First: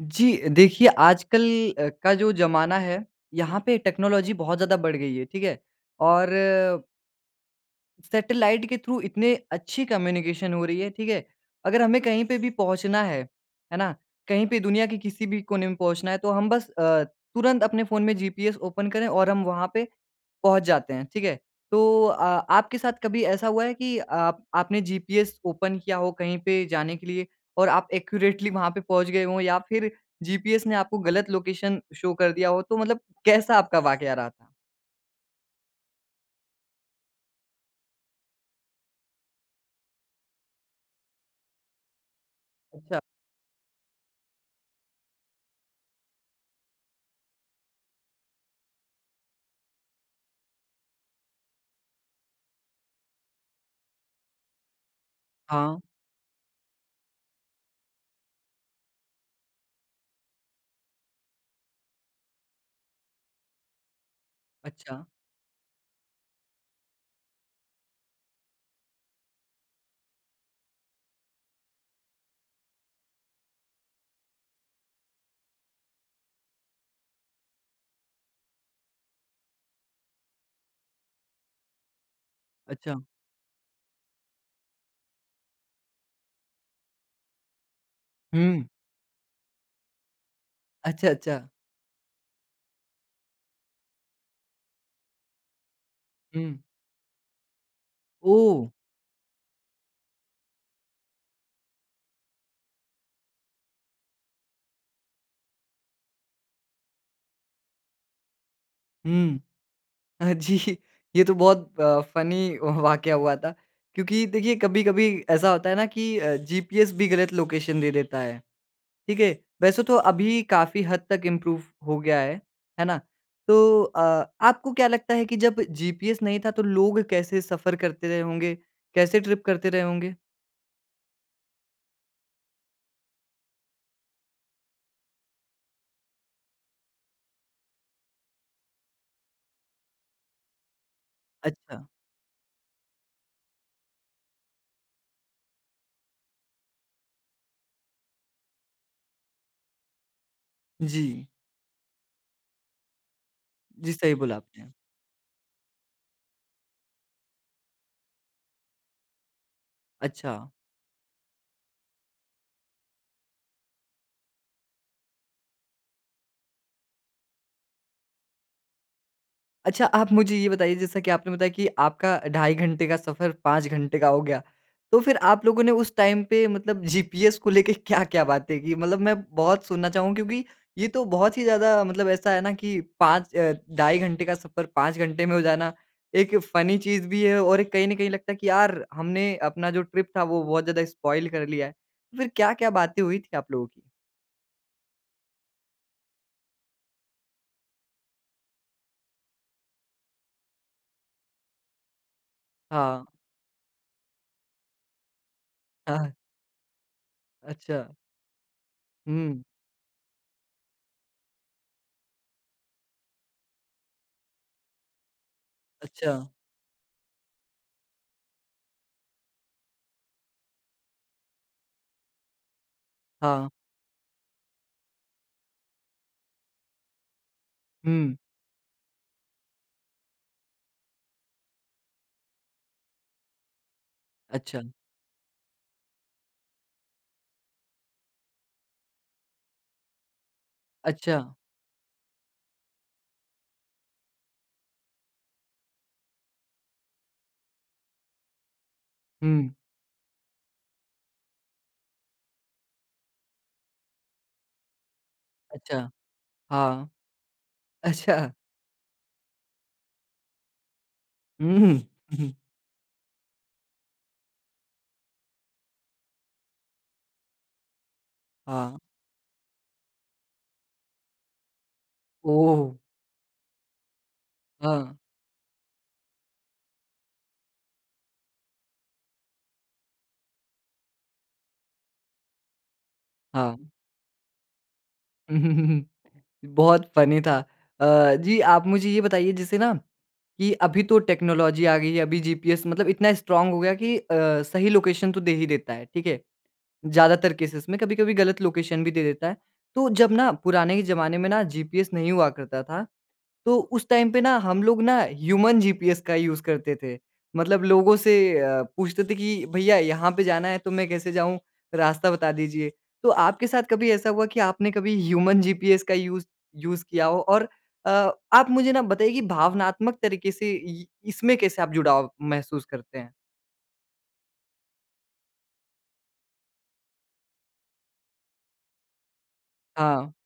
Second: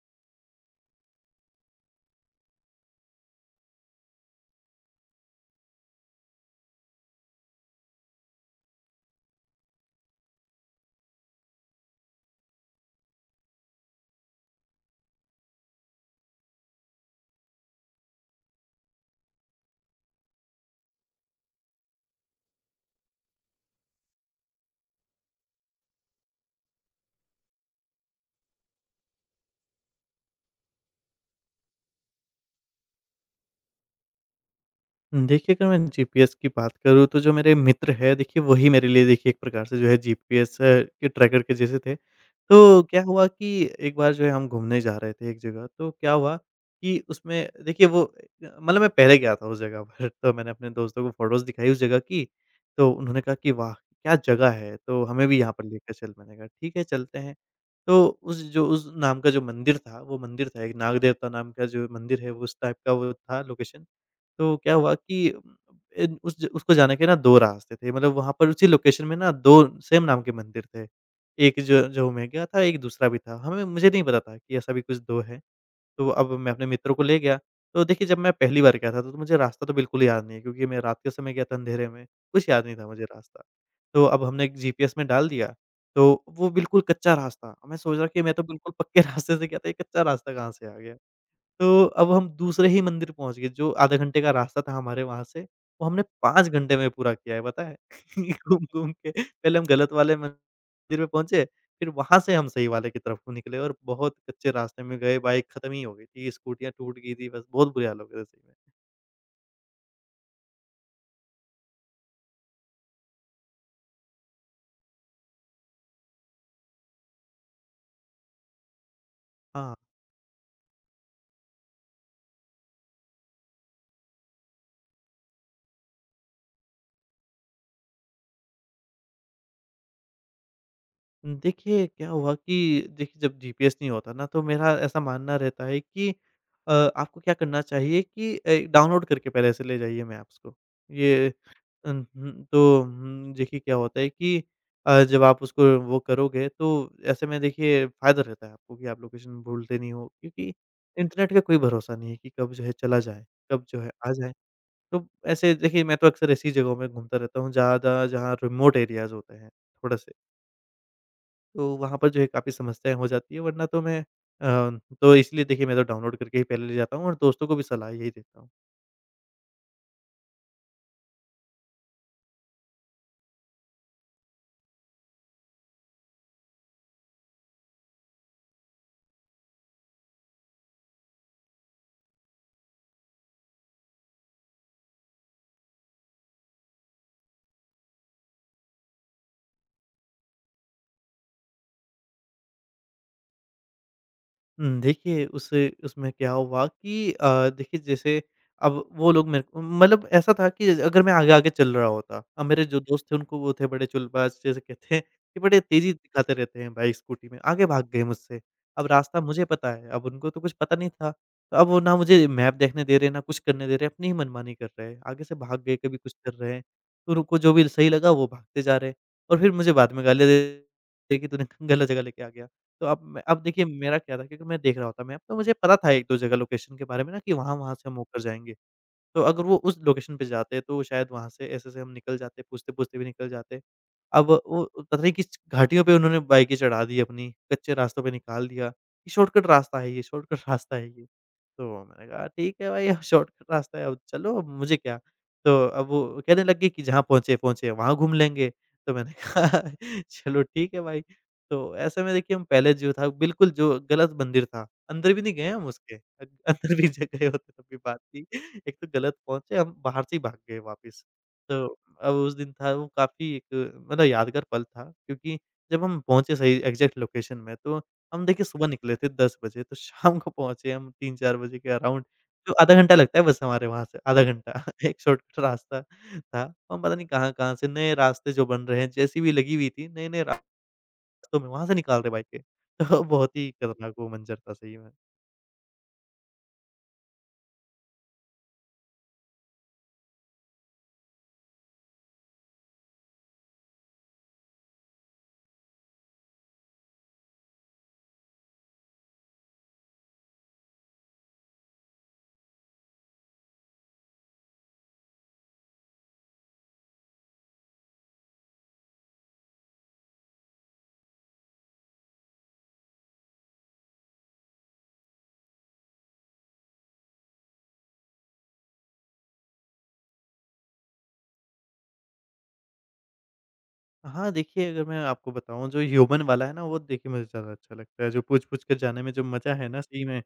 जी, देखिए आजकल का जो ज़माना है, यहाँ पे टेक्नोलॉजी बहुत ज़्यादा बढ़ गई है, ठीक है? और सैटेलाइट के थ्रू इतने अच्छी कम्युनिकेशन हो रही है, ठीक है? अगर हमें कहीं पे भी पहुँचना है ना? कहीं पे दुनिया के किसी भी कोने में पहुँचना है, तो हम बस तुरंत अपने फ़ोन में जीपीएस ओपन करें और हम वहाँ पे पहुँच जाते हैं, ठीक है? तो आपके साथ कभी ऐसा हुआ है कि आप आपने जीपीएस ओपन किया हो कहीं पे जाने के लिए और आप एक्यूरेटली वहाँ पे पहुँच गए हों या फिर जीपीएस ने आपको गलत लोकेशन शो कर दिया हो, तो मतलब कैसा आपका वाक़या रहा था? देखिए, अगर मैं जीपीएस की बात करूँ तो जो मेरे मित्र हैं देखिए वही मेरे लिए देखिए एक प्रकार से जो है जीपीएस के ट्रैकर के जैसे थे। तो अच्छा। क्या हुआ कि एक बार जो है हम घूमने जा रहे थे एक जगह। तो क्या हुआ कि उसमें देखिए वो मतलब मैं पहले गया था उस जगह पर, तो मैंने अपने दोस्तों को फ़ोटोज़ दिखाई उस जगह की। तो उन्होंने कहा कि वाह! क्या जगह है, तो हमें भी यहाँ पर हाँ। लेकर चल। मैंने कहा, ठीक है चलते हैं। तो उस नाम का जो मंदिर था वो मंदिर था, एक नाग देवता नाम का जो मंदिर है वो उस टाइप का वो था लोकेशन। तो क्या हुआ अच्छा। कि इन उस ज उसको जाने के ना 2 रास्ते थे, मतलब वहाँ पर उसी लोकेशन में ना 2 सेम नाम के मंदिर थे। एक जो जो मैं गया था, एक दूसरा भी था। हमें मुझे नहीं पता था कि ऐसा भी कुछ 2 है। तो अब मैं अपने मित्रों को ले गया। तो देखिए जब मैं पहली बार गया था, तो मुझे रास्ता तो बिल्कुल याद नहीं है, क्योंकि मैं रात के समय गया था अंधेरे में, कुछ याद नहीं था अच्छा। मुझे रास्ता। तो अब हमने एक जीपीएस में डाल दिया, तो वो बिल्कुल कच्चा रास्ता। मैं सोच रहा कि मैं तो हुँ। बिल्कुल पक्के रास्ते से गया था, ये कच्चा रास्ता कहाँ से आ गया? अच्छा, अच्छा। तो अब हम दूसरे ही मंदिर पहुँच गए, जो आधे घंटे का रास्ता था हमारे वहाँ से, वो हमने 5 हुँ। घंटे में पूरा किया है, पता है? ओह! घूम-घूम के पहले हम गलत वाले मंदिर में पहुँचे, फिर वहाँ से हम सही वाले की तरफ को निकले और बहुत कच्चे रास्ते में गए। बाइक खत्म ही हो गई थी, स्कूटियाँ टूट गई थी, बस बहुत बुरे हाल हो गए थे सही में। हुँ। हाँ, जी, ये तो बहुत फ़नी वाक़या हुआ था क्योंकि देखिए कभी-कभी ऐसा होता है ना कि जीपीएस भी गलत लोकेशन दे देता है। ठीक है, हाँ, वैसे तो अभी काफ़ी हद तक इम्प्रूव हो गया है ना? तो आपको क्या लगता है कि जब जीपीएस नहीं था तो लोग कैसे सफ़र करते रहे होंगे? कैसे ट्रिप करते रहे होंगे? देखिए क्या हुआ कि देखिए जब जीपीएस नहीं होता ना, तो मेरा ऐसा मानना रहता है कि आपको क्या करना चाहिए कि डाउनलोड करके पहले से ले जाइए मैप्स को। ये अच्छा, अन हुँ, तो हुँ, देखिए क्या होता है कि जब आप उसको वो करोगे, तो ऐसे में देखिए फ़ायदा रहता है आपको कि आप लोकेशन भूलते नहीं हो, क्योंकि जी। इंटरनेट का कोई भरोसा नहीं है कि कब जो है चला जाए, कब जो है जी, आ सही जाए। बोला आपने। तो ऐसे देखिए मैं तो अक्सर ऐसी जगहों में घूमता रहता हूँ ज़्यादा, जहाँ रिमोट एरियाज़ होते हैं थोड़े-से, अच्छा। तो वहाँ पर जो है काफ़ी समस्याएँ हो जाती है। वरना तो मैं अ, तो इसलिए देखिए मैं तो डाउनलोड करके ही पहले ले जाता हूँ और दोस्तों को भी सलाह यही देता हूँ। अच्छा, आप मुझे ये बताइए जैसा कि आपने बताया कि आपका 2.5 घंटे का सफ़र 5 घंटे का हो गया। तो फिर आप लोगों ने उस टाइम पे मतलब जीपीएस को लेके क्या-क्या बातें की? मतलब मैं बहुत सुनना चाहूँगा क्योंकि ये तो बहुत ही ज़्यादा मतलब ऐसा है ना कि 2.5 घंटे का सफ़र 5 घंटे में हो जाना, एक फ़नी चीज़ भी है और एक कहीं न कहीं लगता है कि यार हमने अपना जो ट्रिप था वो बहुत ज़्यादा स्पॉइल कर लिया है। तो फिर क्या-क्या बातें हुई थी आप लोगों की? देखिए उस उसमें क्या हुआ कि देखिए जैसे अब वो लोग मेरे को मतलब ऐसा था कि अगर मैं आगे-आगे चल रहा होता, अब मेरे जो हाँ, दोस्त थे उनको वो थे बड़े चुलबाज, जैसे कहते हैं कि बड़े तेज़ी हाँ, दिखाते रहते हैं, बाइक, स्कूटी में आगे अच्छा, भाग गए मुझसे। अब रास्ता हुँ, मुझे पता है, अब उनको तो कुछ पता नहीं था। तो अब वो ना मुझे मैप देखने दे रहे हैं, ना कुछ करने दे रहे हैं, अपनी ही मनमानी कर रहे हैं। आगे से भाग गए, कभी अच्छा, कुछ कर रहे हैं। तो उनको जो भी सही लगा वो भागते जा रहे हैं, और फिर मुझे बाद में गालियाँ दे रहे हैं कि तूने गलत जगह लेके आ गया। तो अब हाँ, देखिए मेरा क्या था, क्योंकि मैं देख रहा होता मैप, तो मुझे पता था 1-2 जगह लोकेशन के बारे में ना, कि वहाँ-वहाँ से हम हुँ, होकर जाएँगे। तो अगर वो उस लोकेशन पे जाते, तो शायद वहाँ से ऐसे-ऐसे हम निकल जाते, पूछते-पूछते भी निकल जाते। अब अच्छा, वो पता नहीं किस घाटियों पे उन्होंने बाइकें चढ़ा दी अपनी, कच्चे रास्तों पे निकाल दिया, कि शॉर्टकट रास्ता है ये, शॉर्टकट रास्ता है ये। अच्छा। तो मैंने कहा, ठीक है भाई अब शॉर्टकट रास्ता है, अब चलो अब मुझे क्या। तो अब वो कहने लग गए कि जहाँ पहुँचे-पहुँचे वहाँ घूम लेंगे। तो मैंने हुँ। कहा चलो ठीक है भाई। तो ऐसे में देखिए हम पहले जो था बिल्कुल जो गलत मंदिर था, अंदर भी नहीं गए हम अच्छा, उसके। अंदर हाँ, भी ज गए होते तब भी बात थी। अच्छा। एक तो गलत पहुँचे, हम बाहर से ही भाग गए वापस। तो हुँ। अब उस दिन था वो काफ़ी एक मतलब यादगार पल, था क्योंकि जब हम पहुँचे सही एग्ज़ैक्ट लोकेशन में, तो हम देखिए सुबह हाँ, निकले थे 10 बजे, तो शाम को पहुँचे हम 3-4 बजे के अराउंड। तो ओह! आधा घंटा लगता है बस हमारे वहाँ से, आधा घंटा हाँ, एक शॉर्टकट रास्ता था। हम पता नहीं कहाँ-कहाँ से नए रास्ते जो बन रहे हैं, जेसीबी लगी हुई थी, नए-नए रास्तों में वहाँ से निकाल रहे बाइकें। तो बहुत ही हाँ। खतरनाक वो मंज़र था सही में। हम्म, बहुत फ़नी था। जी, आप मुझे ये बताइए जैसे ना कि अभी तो टेक्नोलॉजी आ गई है, अभी जीपीएस मतलब इतना स्ट्रॉन्ग हो गया कि सही लोकेशन तो दे ही देता है, ठीक है? ज़्यादातर केसेस में कभी-कभी गलत लोकेशन भी दे देता है। तो जब ना पुराने के ज़माने में ना जीपीएस नहीं हुआ करता था तो उस टाइम पे ना हम लोग ना ह्यूमन जीपीएस का यूज़ करते थे। मतलब लोगों से पूछते थे कि भैया यहाँ पे जाना है तो मैं कैसे जाऊँ? रास्ता बता दीजिए। तो आपके साथ कभी ऐसा हुआ कि आपने कभी ह्यूमन जीपीएस का यूज़ यूज़ किया हो? और अ, आप मुझे ना बताइए कि भावनात्मक तरीके से इ इसमें कैसे आप जुड़ाव महसूस करते हैं? हाँ, देखिए अगर मैं आपको बताऊँ, जो ह्यूमन वाला है ना, वो देखिए मुझे ज़्यादा अच्छा लगता है, जो पूछ-पूछ कर जाने में जो मज़ा है ना सही हाँ, में,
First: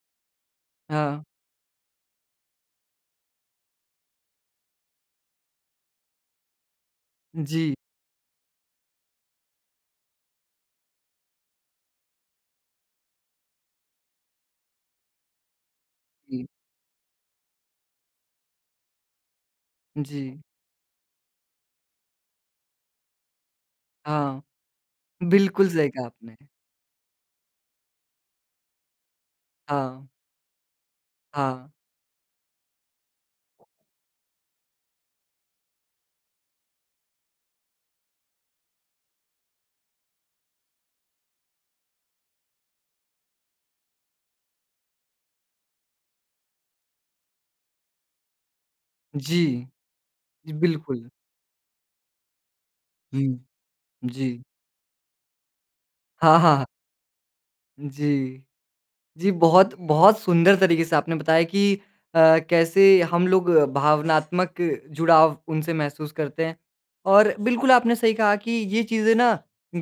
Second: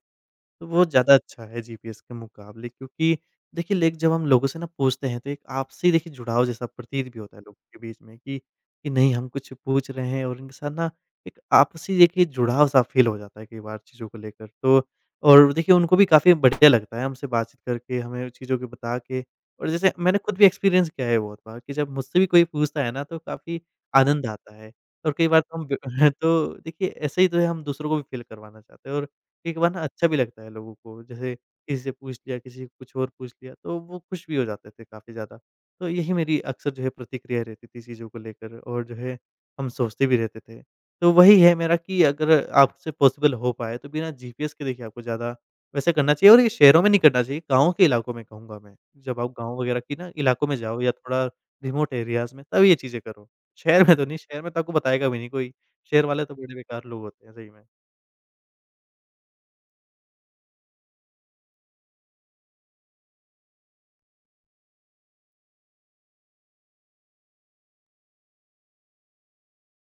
तो वो ज़्यादा हाँ। अच्छा है जीपीएस के मुकाबले, क्योंकि देखिए लेक जब हम लोगों से ना पूछते हैं, तो एक आपसी देखिए जुड़ाव जैसा प्रतीत भी होता है लोगों जी, के बीच में, कि नहीं हम कुछ पूछ रहे हैं और उनके साथ ना एक आपसी देखिए जुड़ाव सा फील हो जाता है कई बार चीज़ों को लेकर। तो और देखिए उनको भी काफ़ी जी, बढ़िया लगता है हमसे बातचीत करके, हमें चीज़ों की बता के, और जैसे मैंने जी। खुद भी एक्सपीरियंस किया है बहुत बार कि जब मुझसे भी कोई पूछता है ना, तो काफ़ी आनंद हाँ, आता है। और कई बार तो हम बिल्कुल सही कहा ब आपने। तो देखिए ऐसे ही तो है, हम दूसरों को भी फील करवाना चाहते हैं। और एक बार ना हाँ, अच्छा भी लगता है लोगों को, जैसे हाँ। किसी से पूछ लिया, किसी से कुछ और पूछ लिया, तो वो खुश भी हो जाते थे काफ़ी ज़्यादा। तो यही मेरी अक्सर जो है प्रतिक्रिया रहती थी चीज़ों को लेकर, और जो है हम सोचते भी रहते थे। तो वही है मेरा कि अगर आपसे पॉसिबल हो पाए तो बिना जीपीएस के देखिए आपको ज़्यादा वैसे करना चाहिए। और ये शहरों में नहीं करना चाहिए, गाँव के इलाकों में कहूँगा मैं। जब आप गाँव जी, वगैरह की ना इलाकों जी में जाओ या बिल्कुल। थोड़ा रिमोट एरियाज़ में, तब ये चीज़ें करो। हुँ, शहर में तो नहीं, जी। शहर में तो आपको बताएगा भी नहीं कोई, शहर वाले तो हाँ, बड़े हाँ, हाँ। बेकार लोग होते हैं सही में। जी। जी, बहुत बहुत सुंदर तरीके से आपने बताया कि कैसे हम लोग भावनात्मक जुड़ाव उनसे महसूस करते हैं। और बिल्कुल आपने सही कहा कि ये चीज़ें ना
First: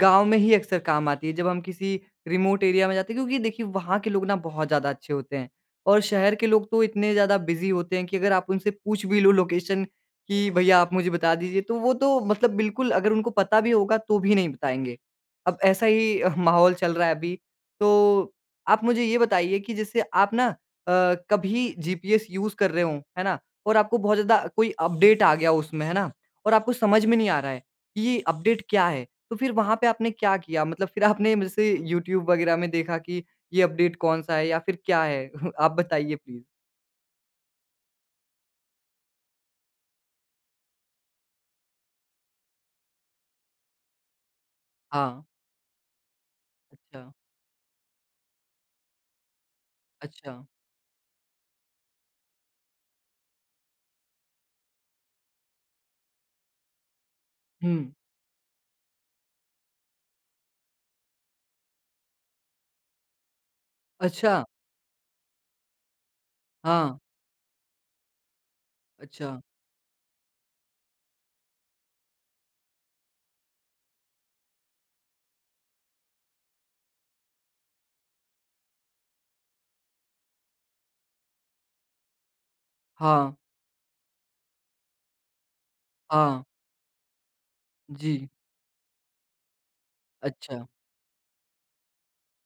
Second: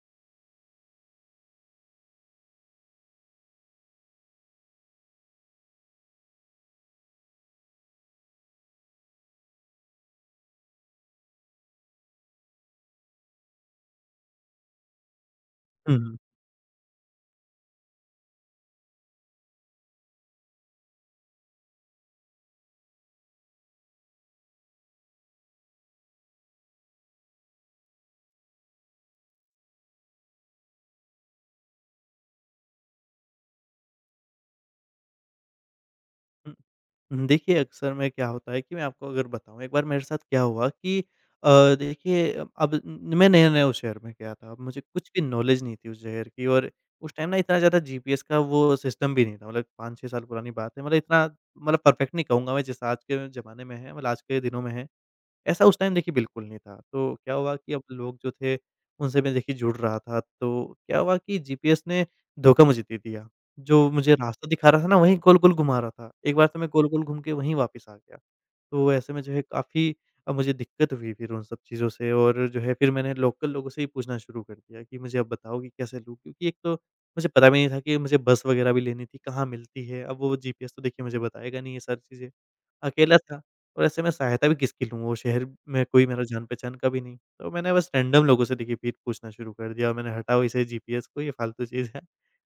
गाँव में ही अक्सर काम आती है जब हम किसी रिमोट एरिया में जाते हैं क्योंकि देखिए वहाँ के लोग ना बहुत ज़्यादा अच्छे होते हैं। और शहर के लोग तो इतने ज़्यादा बिज़ी होते हैं कि अगर आप उनसे पूछ भी लो लोकेशन कि भैया आप मुझे बता दीजिए तो वो तो मतलब बिल्कुल अगर उनको पता भी होगा तो भी नहीं बताएँगे। अब ऐसा हुँ, हुँ। ही माहौल चल रहा है अभी। तो आप मुझे ये बताइए कि जैसे आप ना कभी जीपीएस यूज़ कर रहे हो, है ना? और आपको बहुत ज़्यादा कोई अपडेट आ गया उसमें, है ना? और आपको समझ में नहीं आ रहा है कि ये अपडेट क्या है? तो फिर वहाँ पे आपने क्या किया? मतलब फिर आपने जैसे यूट्यूब वगैरह में देखा कि ये अपडेट कौन-सा है या फिर क्या है? आप बताइए प्लीज़। हुँ। देखिए, अक्सर में क्या होता है कि मैं आपको अगर बताऊँ, एक बार मेरे साथ क्या हुआ कि देखिए अब न मैं नया-नया उस शहर में गया था। अब मुझे कुछ भी हाँ। नॉलेज नहीं थी उस शहर की, और अच्छा, उस टाइम ना इतना ज़्यादा जीपीएस का वो सिस्टम भी नहीं था। मतलब 5-6 साल अच्छा। पुरानी बात है। मतलब इतना मतलब परफेक्ट नहीं कहूँगा मैं, जैसा आज के ज़माने में है, मतलब आज के दिनों में है। ऐसा उस टाइम देखिए बिल्कुल नहीं था। तो क्या हुआ कि हुँ। अब लोग जो थे, उनसे मैं देखिए जुड़ रहा था, तो क्या हुआ कि जीपीएस ने धोखा मुझे दे दिया। जो मुझे अच्छा। रास्ता दिखा रहा था ना, वहीं गोल-गोल घुमा रहा था। एक बार तो मैं हाँ। गोल-गोल घूम के वहीं वापस आ गया। तो ऐसे में अच्छा। जो है काफ़ी मुझे दिक्कत हुई फिर उन सब चीज़ों से, और जो है फिर मैंने लोकल लोगों से ही पूछना शुरू कर दिया कि मुझे आप बताओ कि कैसे लूँ? क्योंकि एक तो मुझे पता भी नहीं था कि मुझे बस वगैरह भी लेनी थी, कहाँ मिलती है? अब वो जीपीएस तो देखिए मुझे बताएगा नहीं ये सारी चीज़ें। अकेला हाँ, था। और ऐसे में सहायता भी किसकी लूँ? वो शहर में कोई मेरा हाँ। जान-पहचान का भी नहीं। तो मैंने बस जी। रैंडम लोगों से देखिए फिर पूछना शुरू कर दिया और मैंने हटाओ अच्छा। इसे जीपीएस को, ये फ़ालतू चीज़ है।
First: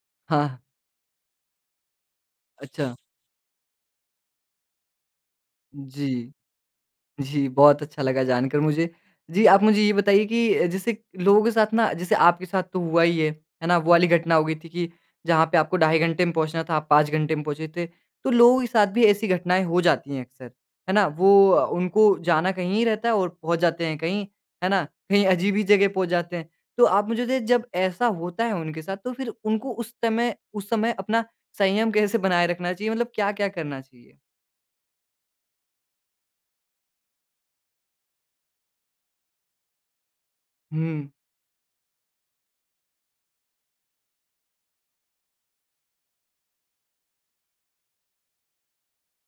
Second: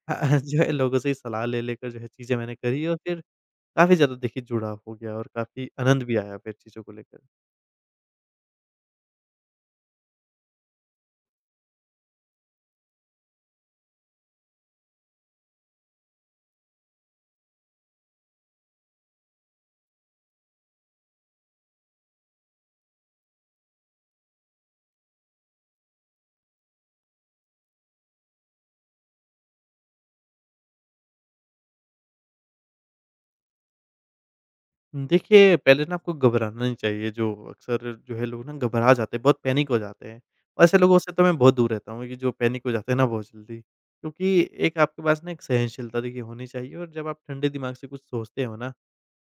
हाँ। जो है लोगों से ही सलाह ले लेकर जो है चीज़ें मैंने करी अच्छा। और फिर काफ़ी ज़्यादा देखिए जुड़ाव हो गया और काफ़ी आनंद जी। भी आया फिर चीज़ों को लेकर। जी, बहुत अच्छा लगा जानकर मुझे। जी, आप मुझे ये बताइए कि जैसे लोगों के साथ ना जैसे आपके साथ तो हुआ ही है ना? वो वाली घटना हो गई थी कि जहाँ पे आपको 2.5 घंटे में पहुँचना था, आप 5 घंटे में पहुँचे थे। तो लोगों के साथ भी ऐसी घटनाएँ हो जाती हैं अक्सर, है ना? वो उनको जाना कहीं ही रहता है और पहुँच जाते हैं कहीं, है ना? कहीं अजीब ही जगह पहुँच जाते हैं। तो आप मुझे बताइए जब ऐसा होता है उनके साथ तो फिर उनको उस समय अपना संयम कैसे बनाए रखना चाहिए? मतलब क्या-क्या करना चाहिए? देखिए, पहले ना आपको घबराना नहीं चाहिए, जो अक्सर जो है लोग ना घबरा जाते हैं, बहुत पैनिक हो जाते हैं। ऐसे लोगों हुँ, से तो मैं बहुत दूर रहता हूँ कि जो पैनिक हो जाते हैं ना बहुत जल्दी। क्योंकि एक आपके पास ना एक सहनशीलता देखिए होनी चाहिए और जब आप ठंडे दिमाग से कुछ सोचते हो ना,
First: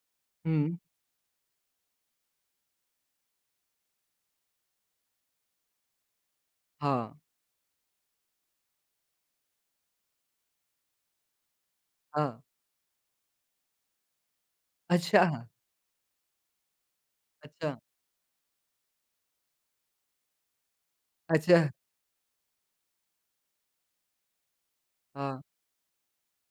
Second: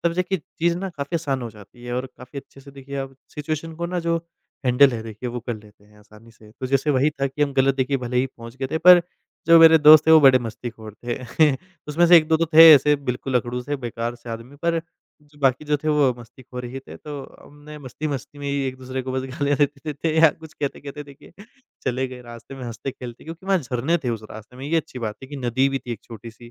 तब जाके चीज़ हुँ। ना काफ़ी आसान हो जाती है और काफ़ी अच्छे से देखिए आप सिचुएशन को ना, जो हैंडल है देखिए, वो कर लेते हैं आसानी से। तो जैसे वही हाँ, था कि हम गलत देखिए भले ही पहुँच गए थे, पर जो मेरे दोस्त थे वो बड़े मस्तीखोर थे। उसमें से हाँ। 1-2 तो थे ऐसे बिल्कुल अकड़ू से, बेकार से आदमी, पर अच्छा! जो बाकी जो थे वो मस्तीखोर ही थे, तो अच्छा, हमने मस्ती-मस्ती में ही एक-दूसरे को बस गालियाँ दे देते थे या कुछ कहते-कहते देखिए अच्छा। चले गए रास्ते में हँसते-खेलते, क्योंकि वहाँ झरने थे उस रास्ते में। ये अच्छी बात है कि हाँ, नदी भी थी एक छोटी-सी।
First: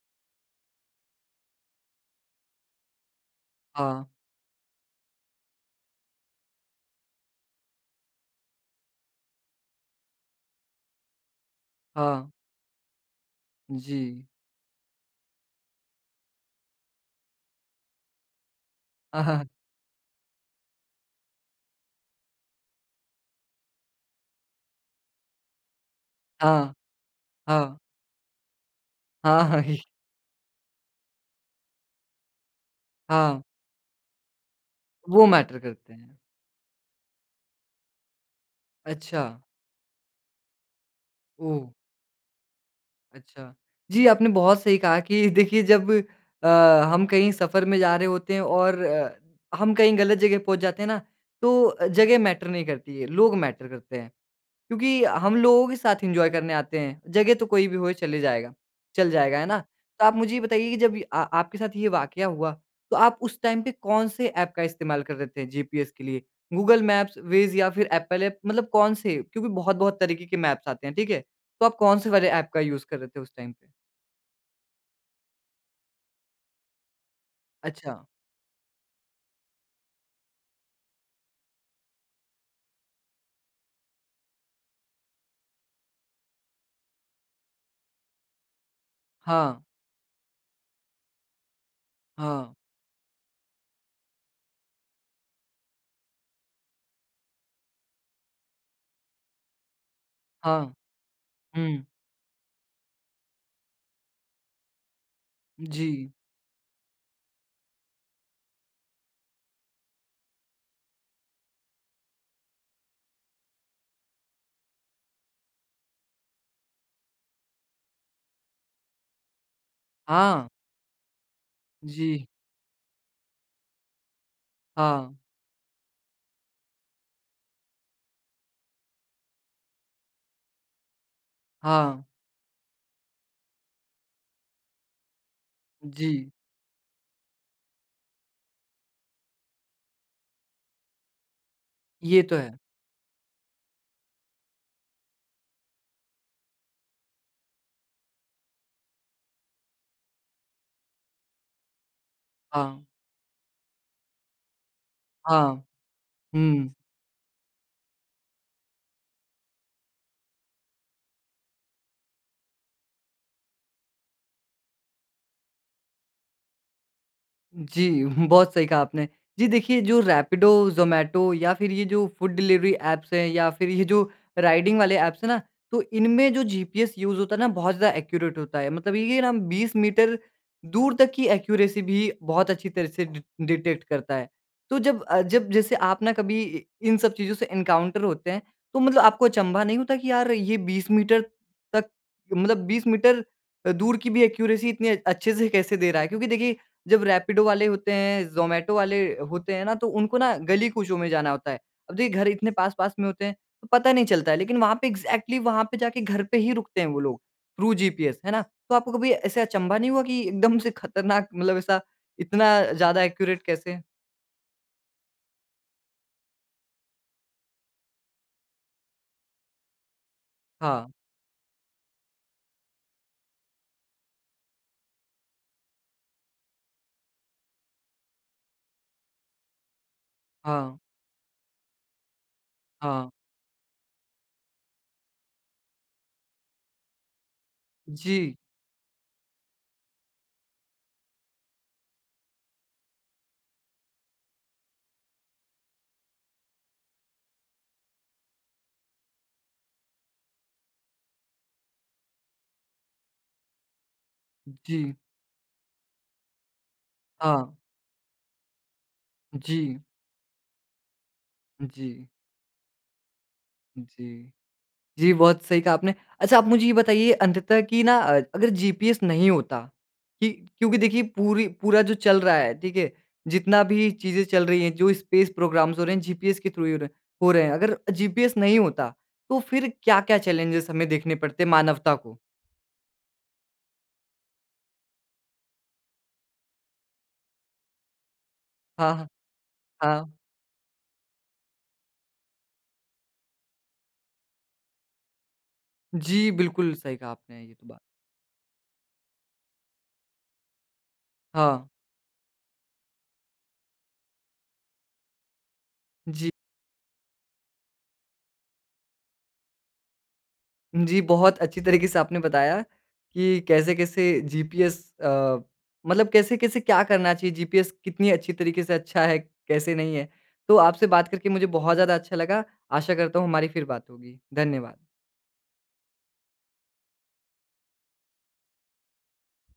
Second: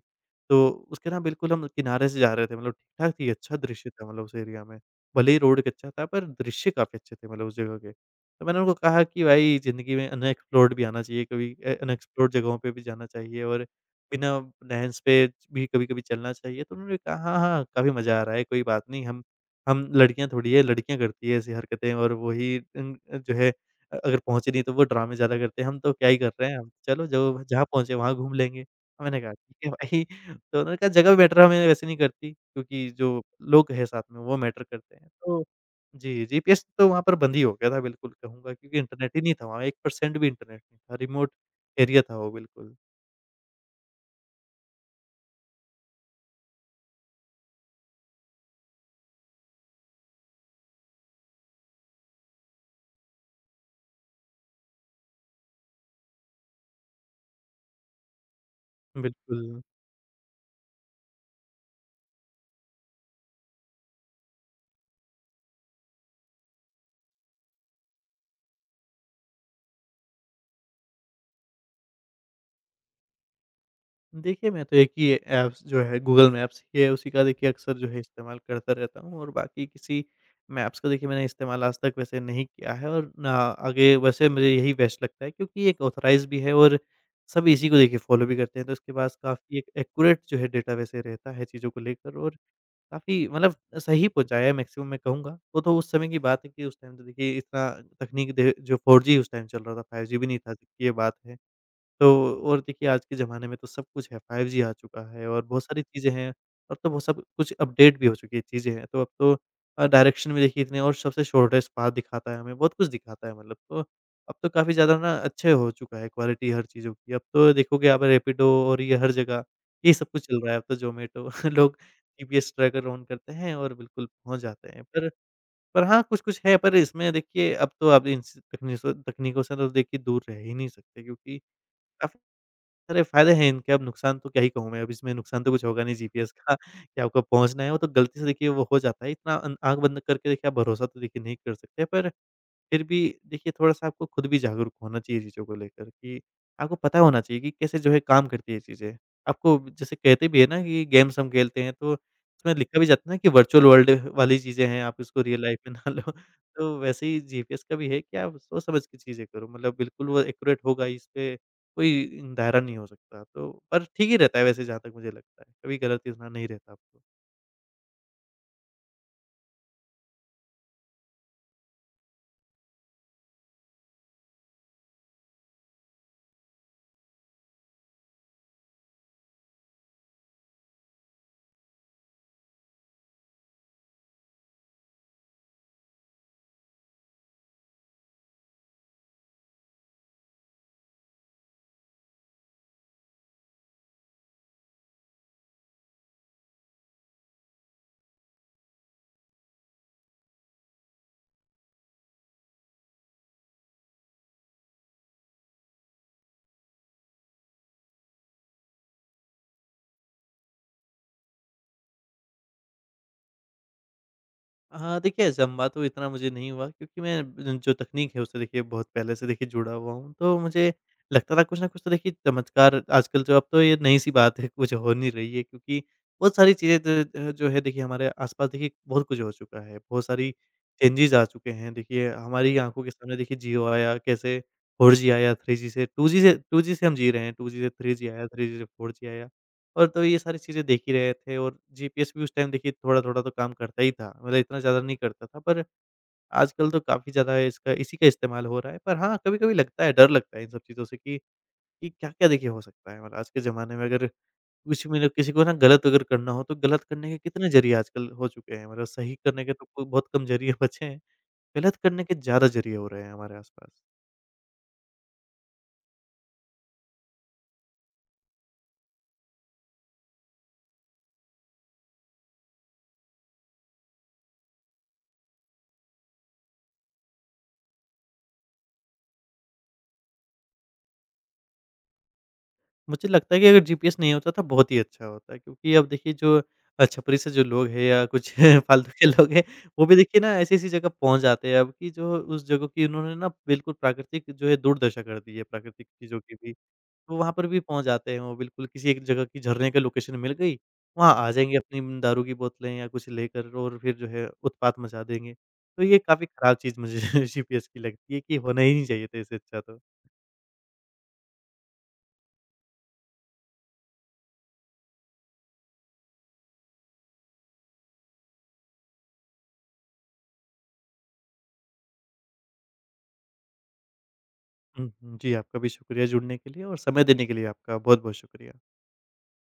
तो उसके ना बिल्कुल हम किनारे से जा रहे थे, मतलब ठीक-ठाक थी, अच्छा दृश्य हाँ, था मतलब उस एरिया में। भले ही रोड कच्चा था पर दृश्य काफ़ी अच्छे थे मतलब उस जगह के। तो मैंने उनको कहा कि भाई, ज़िंदगी में अनएक्सप्लोर्ड भी आना चाहिए कभी, हाँ, अनएक्सप्लोर्ड जगहों पे भी जाना चाहिए और जी। बिना नैन्स पे भी कभी-कभी चलना चाहिए। तो उन्होंने कहा, "हाँ, हाँ, काफ़ी मज़ा आ रहा है, कोई बात नहीं, हाँ, हम हाँ, हम लड़कियाँ थोड़ी है, लड़कियाँ करती है ऐसी हरकतें, और वही जो है, अगर पहुँचे नहीं तो वो ड्रामे ज़्यादा करते हैं, हम तो क्या ही कर रहे हैं, हम चलो जो जहाँ हाँ, पहुँचे वहाँ घूम लेंगे।" तो मैंने कहा, हाँ, हाँ, "ठीक है ये भाई।" तो उन्होंने कहा, "जगह मैटर हमें वैसे नहीं करती, क्योंकि जो हाँ, लोग हैं साथ में वो मैटर करते हैं।" वो तो मैटर करते हैं। जी, जीपीएस तो वहाँ पर बंद ही हो गया था बिल्कुल कहूँगा, क्योंकि इंटरनेट ही अच्छा, नहीं था वहाँ, 1% भी इंटरनेट नहीं था, रिमोट ओह! एरिया था वो बिल्कुल। अच्छा। जी, आपने बहुत सही कहा कि देखिए जब अ, हम कहीं सफ़र में जा रहे होते हैं और हम कहीं गलत जगह पहुँच जाते हैं ना, तो जगह मैटर नहीं करती है, लोग मैटर करते हैं। क्योंकि हम लोगों के साथ एन्जॉय करने आते हैं, जगह तो कोई भी हो चले जाएगा चल जाएगा, है ना? बिल्कुल। तो आप मुझे ये बताइए कि जब ये आ आपके साथ ये वाक़या हुआ, तो आप उस टाइम पे कौन-से ऐप का इस्तेमाल कर रहे थे जीपीएस के लिए? गूगल मैप्स, वेज़ या फिर एप्पल ऐप मतलब कौन से? क्योंकि बहुत-बहुत तरीके के मैप्स आते हैं, ठीक है? तो आप कौन-से वाले ऐप का यूज़ कर रहे थे उस टाइम पे? देखिए, मैं तो एक ही ऐप्स जो है गूगल मैप्स ये है, उसी का देखिए अक्सर जो अच्छा, है इस्तेमाल करता रहता हूँ और बाकी किसी मैप्स का देखिए मैंने इस्तेमाल आज तक वैसे नहीं किया है और ना आगे। वैसे मुझे यही बेस्ट लगता है, क्योंकि ये एक ऑथराइज़ भी है और सब इसी को देखिए फ़ॉलो भी करते हैं, तो इसके पास काफ़ी हाँ, एक एक्यूरेट जो है डेटा वैसे रहता है चीज़ों को लेकर, और हाँ, काफ़ी मतलब सही पहुँचाया है मैक्सिमम मैं कहूँगा। वो तो उस समय की बात है कि उस टाइम तो देखिए इतना तकनीक दे जो, 4G उस टाइम चल रहा था, 5G भी नहीं था, हाँ, ये बात है। हुँ, तो और देखिए आज के ज़माने में तो सब कुछ है, 5G आ चुका है और बहुत सारी जी, चीज़ें हैं। अब तो वो सब कुछ अपडेट भी हो चुकी है चीज़ें हैं, तो अब तो डायरेक्शन भी देखिए इतने और सबसे शॉर्टेस्ट पाथ दिखाता है हमें, बहुत कुछ दिखाता है मतलब। तो अब तो काफ़ी ज़्यादा ना अच्छे हो चुका है क्वालिटी हर चीज़ों की। अब तो देखोगे आप रैपिडो और ये हर जगह ये सब कुछ चल हाँ, रहा है, अब तो ज़ोमैटो लोग जी, जीपीएस ट्रैकर ऑन करते हैं और बिल्कुल पहुँच जाते हैं। पर हाँ, पर हाँ, कुछ-कुछ है, पर इसमें देखिए अब तो आप इन स तकनीसो तकनीकों से तो देखिए दूर रह ही नहीं सकते, क्योंकि हाँ, अरे! फ़ायदे हैं इनके, अब नुकसान तो क्या ही कहूँ मैं, अब इसमें नुकसान तो कुछ होगा नहीं जी, जीपीएस का कि आपको पहुँचना है, वो तो गलती से देखिए वो हो जाता है, इतना अन आँख बंद करके देखिए आप भरोसा तो देखिए नहीं कर सकते, पर ये तो है। फिर भी देखिए थोड़ा-सा आपको खुद भी जागरूक होना चाहिए चीज़ों को लेकर, कि आपको पता होना चाहिए कि कैसे जो है काम करती है ये चीज़ें। आपको जैसे कहते भी है ना कि गेम्स हम खेलते हैं तो उसमें लिखा हाँ, भी जाता है ना कि वर्चुअल वर्ल्ड वाली चीज़ें हैं, आप इसको रियल लाइफ हाँ, में ना लो। हुँ। तो वैसे ही जीपीएस का भी है कि आप सोच समझ के चीज़ें करो, मतलब बिल्कुल वो एक्यूरेट होगा इस पे कोई दायरा नहीं हो सकता। तो पर ठीक ही रहता है वैसे, जहाँ तक मुझे लगता है, कभी गलत इतना नहीं रहता आपको। जी, बहुत सही कहा आपने। जी, देखिए जो रैपिडो, ज़ोमैटो या फिर ये जो फूड डिलीवरी ऐप्स हैं या फिर ये जो राइडिंग वाले ऐप्स हैं ना, तो इनमें जो जीपीएस यूज़ होता है ना बहुत ज़्यादा एक्यूरेट होता है। मतलब ये ना 20 मीटर दूर तक की एक्यूरेसी भी बहुत अच्छी तरह से डि डिटेक्ट करता है। तो जब जैसे आप ना कभी इ इन सब चीज़ों से एनकाउंटर होते हैं, तो मतलब आपको अचंभा नहीं होता कि यार ये 20 मीटर तक मतलब दूर की भी एक्यूरेसी इतने अच्छे से कैसे दे रहा है? क्योंकि देखिए जब रैपिडो वाले होते हैं, ज़ोमैटो वाले होते हैं ना, तो उनको ना गली-कूचों में जाना होता है। अब देखिए घर इतने पास-पास में होते हैं, तो पता नहीं चलता है, लेकिन वहाँ पे एग्ज़ैक्टली वहाँ पे जाके घर पे ही रुकते हैं वो लोग, थ्रू जीपीएस, है ना? तो आपको कभी ऐसे अचंभा नहीं हुआ कि एकदम से खतरनाक मतलब ऐसा इतना ज़्यादा एक्यूरेट कैसे? हाँ, देखिए ज़म्बा तो इतना मुझे नहीं हुआ, क्योंकि मैं जो तकनीक है उससे देखिए बहुत पहले से देखिए जुड़ा हुआ हूँ। तो मुझे हाँ, लगता था कुछ न कुछ तो देखिए चमत्कार आजकल, जो अब तो ये नई-सी बात है, कुछ हो नहीं रही है, क्योंकि बहुत सारी चीज़ें ज जो है देखिए हमारे आस-पास देखिए बहुत कुछ हो चुका है। बहुत सारी हाँ, चेंजेज़ आ चुके हैं। देखिए हमारी आँखों के हाँ। सामने देखिए जियो आया, कैसे 4G आया, 3G से, 2G से हम जी रहे हैं, 2G से 3G आया, जी, 3G से 4G आया। और तो ये सारी चीज़ें देख ही रहे थे, और जीपीएस भी उस टाइम देखिए थोड़ा-थोड़ा तो काम करता ही था, मतलब इतना ज़्यादा नहीं करता था, पर आजकल तो काफ़ी ज़्यादा इसका इसी का इस्तेमाल हो रहा है। पर हाँ, कभी-कभी लगता है, डर लगता है इन सब चीज़ों से कि क्या-क्या देखिए हो सकता है। मतलब आज के ज़माने में अगर कुछ, जी, मतलब किसी को ना गलत अगर करना हो, तो गलत करने के कितने हाँ। ज़रिए आजकल हो चुके हैं, मतलब सही करने के तो जी, कोई बहुत कम ज़रिए बचे हैं, गलत करने जी, के ज़्यादा ज़रिए हो रहे हैं हमारे आसपास। जी। जी, बहुत सही कहा आपने। अच्छा, आप मुझे ये बताइए अंततः कि अगर जीपीएस नहीं होता कि क्योंकि देखिए पूरी पूरा जो चल रहा है, ठीक है? जितना भी चीज़ें चल रही हैं, जो स्पेस प्रोग्राम्स हो रहे हैं जीपीएस के थ्रू ही हो रहे हैं। अगर जीपीएस नहीं होता तो फिर क्या-क्या चैलेंजेज़ हमें देखने पड़ते मानवता को? मुझे लगता है कि अगर जीपीएस नहीं होता तो बहुत ही अच्छा होता, क्योंकि अब देखिए जो छपरी से जो लोग हैं या कुछ फालतू हाँ, के हाँ। लोग हैं, वो भी हाँ, देखिए ना ऐसी-ऐसी जगह पहुँच जाते हैं अब, कि जो उस जगह की उन्होंने ना बिल्कुल प्राकृतिक जो है दुर्दशा कर दी है, प्राकृतिक चीज़ों जी, की भी। बिल्कुल सही कहा तो वहाँ आपने पर ये भी तो बात। पहुँच जाते हैं वो, बिल्कुल किसी एक जगह की झरने की लोकेशन मिल गई, वहाँ आ जाएँगे हाँ, अपनी दारू की बोतलें या कुछ लेकर और फिर जो है उत्पात मचा देंगे। तो ये काफ़ी जी। खराब चीज़ मुझे जीपीएस की लगती है कि होना ही नहीं चाहिए था, इससे अच्छा तो। जी, बहुत अच्छी तरीके से आपने बताया कि कैसे-कैसे मतलब कैसे-कैसे क्या करना चाहिए, जीपीएस कितनी अच्छी तरीके से अच्छा है, कैसे नहीं है। तो आपसे बात करके मुझे बहुत ज़्यादा अच्छा लगा। आशा करता हूँ हमारी फिर बात होगी। हुँ, धन्यवाद। हुँ। जी, आपका भी शुक्रिया जुड़ने के लिए और समय देने के लिए, आपका बहुत-बहुत शुक्रिया।